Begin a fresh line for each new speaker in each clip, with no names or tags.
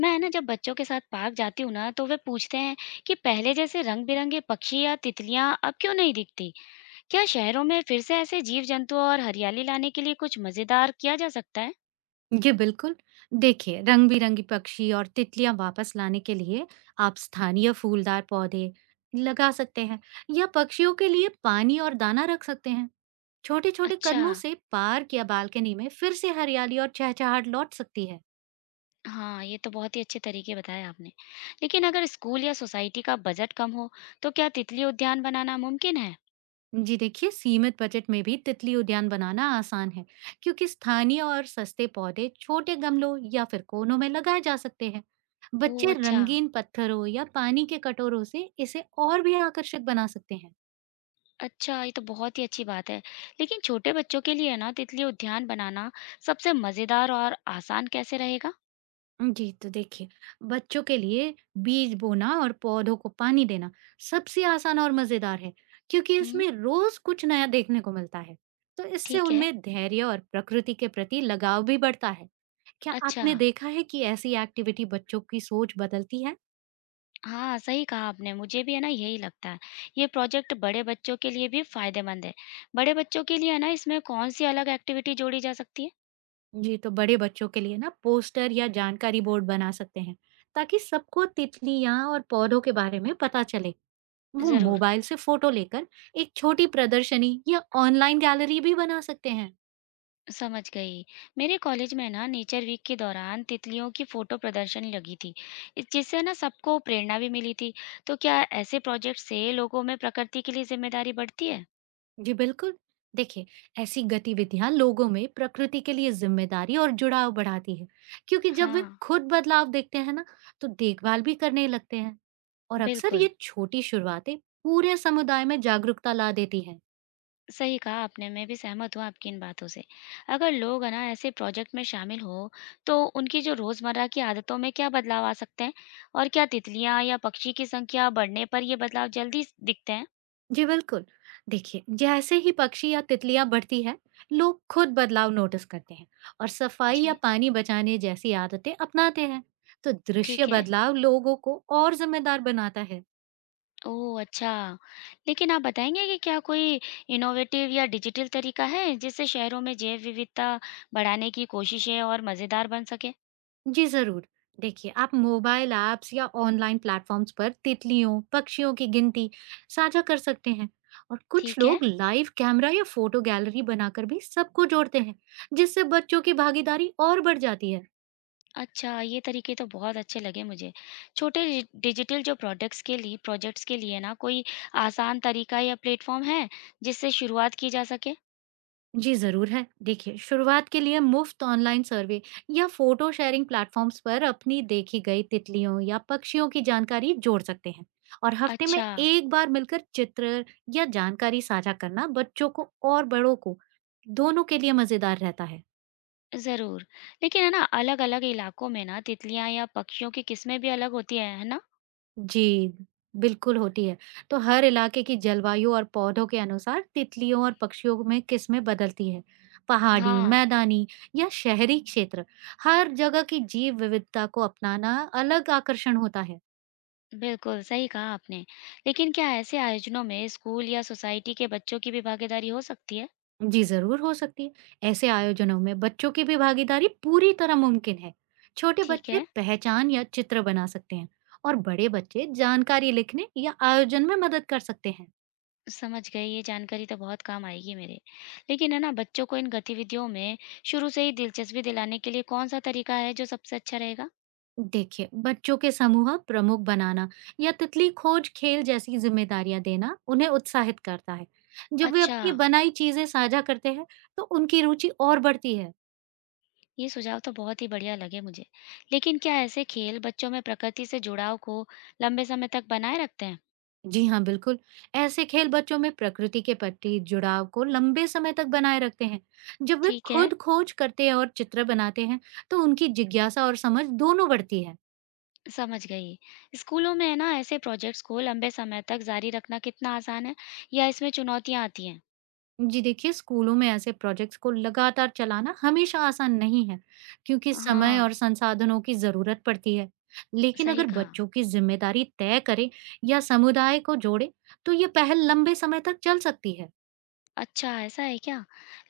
मैं ना जब बच्चों के साथ पार्क जाती हूँ ना तो वे पूछते हैं कि पहले जैसे रंग बिरंगे पक्षी या तितलियां अब क्यों नहीं दिखती। क्या शहरों में फिर से ऐसे जीव जंतु और हरियाली लाने के लिए कुछ मजेदार किया जा सकता है?
जी बिल्कुल। देखिए, रंग-बिरंगी पक्षी और तितलियाँ वापस लाने के लिए आप स्थानीय फूलदार पौधे लगा सकते हैं या पक्षियों के लिए पानी और दाना रख सकते हैं। छोटे-छोटे
अच्छा,
कदमों से पार्क या बालकनी में फिर से हरियाली और चहचहाट लौट सकती है।
हाँ, ये तो बहुत ही अच्छे तरीके बताए आपने। लेकिन अगर स्कूल या सोसाइटी का बजट कम हो, तो क्या तितली उद्यान बनाना मुमकिन है?
जी देखिए, सीमित बजट में भी तितली उद्यान बनाना आसान है क्योंकि स्थानीय और सस्ते पौधे छोटे गमलों या फिर कोनों में लगाए जा सकते हैं।
ओह
बच्चे
अच्छा।
रंगीन पत्थरों या पानी के कटोरों से इसे और भी आकर्षक बना सकते हैं।
अच्छा, ये तो बहुत ही अच्छी बात है। लेकिन छोटे बच्चों के लिए ना तितली उद्यान बनाना सबसे मजेदार और आसान कैसे रहेगा?
जी, तो देखिए, बच्चों के लिए बीज बोना और पौधों को पानी देना सबसे आसान और मज़ेदार है, क्योंकि
हम्म।
इसमें रोज़ कुछ नया देखने को मिलता है। तो इससे
ठीक है।
उनमें धैर्य और प्रकृति के प्रति लगाव भी बढ़ता है। क्या
अच्छा,
आपने देखा है कि ऐसी एक्टिविटी बच्चों की सोच बदलती है?
हाँ, सही कहा आपने, मुझे भी है ना यही लगता है। ये प्रोजेक्ट बड़े बच्चों के लिए भी फ़ायदेमंद है। बड़े बच्चों के लिए है ना इसमें कौन-सी अलग एक्टिविटी जोड़ी जा सकती है?
जी, तो बड़े बच्चों के लिए ना पोस्टर या जानकारी बोर्ड बना सकते हैं, ताकि सबको तितलियाँ और पौधों के बारे में पता चले। वो
ज़रूर,
मोबाइल से फ़ोटो लेकर एक छोटी प्रदर्शनी या ऑनलाइन गैलरी भी बना सकते हैं।
समझ गई। मेरे कॉलेज में ना नेचर वीक के दौरान तितलियों की फ़ोटो प्रदर्शनी लगी थी, इ जिससे ना सबको प्रेरणा भी मिली थी। तो क्या ऐसे प्रोजेक्ट से लोगों में प्रकृति के लिए ज़िम्मेदारी बढ़ती है?
जी बिल्कुल। देखिए, ऐसी गतिविधियां लोगों में प्रकृति के लिए जिम्मेदारी और जुड़ाव बढ़ाती है, क्योंकि जब वे
हाँ,
खुद बदलाव देखते हैं ना, तो देखभाल भी करने लगते हैं और अक्सर
बिल्कुल।
ये छोटी शुरुआतें पूरे समुदाय में जागरूकता ला देती है।
सही कहा आपने, मैं भी सहमत हूँ आपकी इन बातों से। अगर लोग है ना ऐसे प्रोजेक्ट में शामिल हों, तो उनकी जो रोज़मर्रा की आदतों में क्या बदलाव आ सकते हैं? और क्या तितलियाँ या पक्षी की संख्या बढ़ने पर ये बदलाव जल्दी दिखते हैं?
जी बिल्कुल। देखिए, जैसे ही पक्षी या तितलियां बढ़ती है, लोग खुद बदलाव नोटिस करते हैं और सफाई या
जी,
पानी बचाने जैसी आदतें अपनाते हैं। तो दृश्य
ठीक है।
बदलाव लोगों को और जिम्मेदार बनाता है।
ओह अच्छा। लेकिन आप बताएंगे कि क्या कोई इनोवेटिव या डिजिटल तरीका है जिससे शहरों में जैव विविधता बढ़ाने की कोशिशें और मज़ेदार बन सके?
जी ज़रूर। देखिए, आप मोबाइल ऐप्स या ऑनलाइन प्लेटफ़ॉर्म्स पर तितलियों, पक्षियों की गिनती साझा कर सकते हैं और कुछ
ठीक है।
लोग लाइव कैमरा या फ़ोटो गैलरी बनाकर भी सबको जोड़ते हैं, जिससे बच्चों की भागीदारी और बढ़ जाती है।
अच्छा, ये तरीके तो बहुत अच्छे लगे मुझे। छोटे डिजि डिजिटल जो प्रोडक्ट्स के लिए प्रोजेक्ट्स के लिए ना कोई आसान तरीका या प्लेटफ़ॉर्म है, जिससे शुरुआत की जा सके?
जी, ज़रूर है। देखिए, शुरुआत के लिए मुफ्त ऑनलाइन सर्वे या फ़ोटो शेयरिंग प्लेटफ़ॉर्म्स पर अपनी देखी गई तितलियों या पक्षियों की जानकारी जोड़ सकते हैं और हफ़्ते में
अच्छा,
एक बार मिलकर चित्र या जानकारी साझा करना बच्चों को और बड़ों को, दोनों के लिए मज़ेदार रहता है।
ज़रूर। लेकिन है ना अलग-अलग इलाकों में ना तितलियाँ या पक्षियों की किस्में भी अलग होती हैं, है ना?
जी, बिल्कुल होती है। तो हर इलाके की जलवायु और पौधों के अनुसार तितलियों और पक्षियों में किस्में बदलती है। पहाड़ी,
हाँ,
मैदानी या शहरी क्षेत्र, हर जगह की जीव विविधता को अपनाना अलग आकर्षण होता है।
बिल्कुल, सही कहा आपने। लेकिन क्या ऐसे आयोजनों में स्कूल या सोसाइटी के बच्चों की भी भागीदारी हो सकती है?
जी, ज़रूर हो सकती है। ऐसे आयोजनों में बच्चों की भी भागीदारी पूरी तरह मुमकिन है। छोटे
ठीक
बच्चे
है।
पहचान या चित्र बना सकते हैं और बड़े बच्चे जानकारी लिखने या आयोजन में मदद कर सकते हैं।
समझ गई, ये जानकारी तो बहुत काम आएगी मेरे। लेकिन है ना बच्चों को इन गतिविधियों में शुरू से ही दिलचस्पी दिलाने के लिए कौन-सा तरीका है जो सबसे अच्छा रहेगा?
देखिए, बच्चों के समूह प्रमुख बनाना या तितली खोज खेल जैसी जिम्मेदारियां देना उन्हें उत्साहित करता है। जब वे
अच्छा,
अपनी बनाई चीजें साझा करते हैं, तो उनकी रुचि और बढ़ती है।
ये सुझाव तो बहुत ही बढ़िया लगे मुझे। लेकिन क्या ऐसे खेल बच्चों में प्रकृति से जुड़ाव को लंबे समय तक बनाए रखते हैं?
जी हाँ, बिल्कुल। ऐसे खेल बच्चों में प्रकृति के प्रति जुड़ाव को लंबे समय तक बनाए रखते हैं। जब वे
ठीक है,
खुद खोज करते हैं और चित्र बनाते हैं, तो उनकी जिज्ञासा और समझ दोनों बढ़ती है।
समझ गई। स्कूलों में है ना ऐसे प्रोजेक्ट्स को लंबे समय तक जारी रखना कितना आसान है या इसमें चुनौतियाँ आती हैं?
जी देखिए, स्कूलों में ऐसे प्रोजेक्ट्स को लगातार चलाना हमेशा आसान नहीं है, क्योंकि समय
हाँ,
और संसाधनों की ज़रूरत पड़ती है। लेकिन
सही
अगर
कहा।
बच्चों की ज़िम्मेदारी तय करें या समुदाय को जोड़े, तो ये पहल लंबे समय तक चल सकती है।
अच्छा, ऐसा है क्या?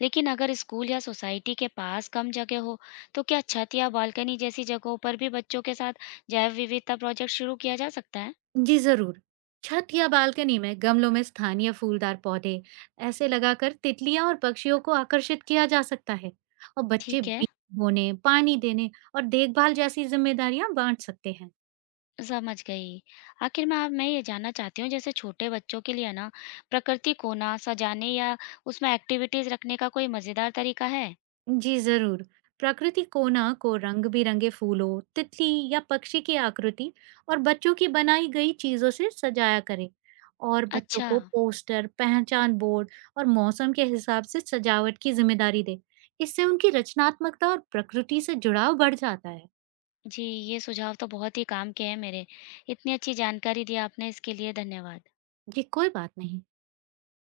लेकिन अगर स्कूल या सोसाइटी के पास कम जगह हो, तो क्या छत या बालकनी जैसी जगहों पर भी बच्चों के साथ जैव विविधता प्रोजेक्ट शुरू किया जा सकता है?
जी ज़रूर। छत या बालकनी में गमलों में स्थानीय फूलदार पौधे ऐसे लगाकर तितलियां और पक्षियों को आकर्षित किया जा सकता है और बच्चे
ठीक है,
बीज बोने, पानी देने और देखभाल जैसी जिम्मेदारियां बांट सकते हैं।
समझ गई। आखिर में आप मैं ये जानना चाहती हूँ, जैसे छोटे बच्चों के लिए ना प्रकृति कोना सजाने या उसमें एक्टिविटीज़ रखने का कोई मज़ेदार तरीका है?
जी जरूर। प्रकृति कोना को रंग बिरंगे फूलों, तितली या पक्षी की आकृति और बच्चों की बनाई गई चीजों से सजाया करें और बच्चों
अच्छा।
को पोस्टर, पहचान बोर्ड और मौसम के हिसाब से सजावट की जिम्मेदारी दे। इससे उनकी रचनात्मकता और प्रकृति से जुड़ाव बढ़ जाता है।
जी, ये सुझाव तो बहुत ही काम के हैं मेरे। इतनी अच्छी जानकारी दी आपने, इसके लिए धन्यवाद।
जी कोई बात नहीं।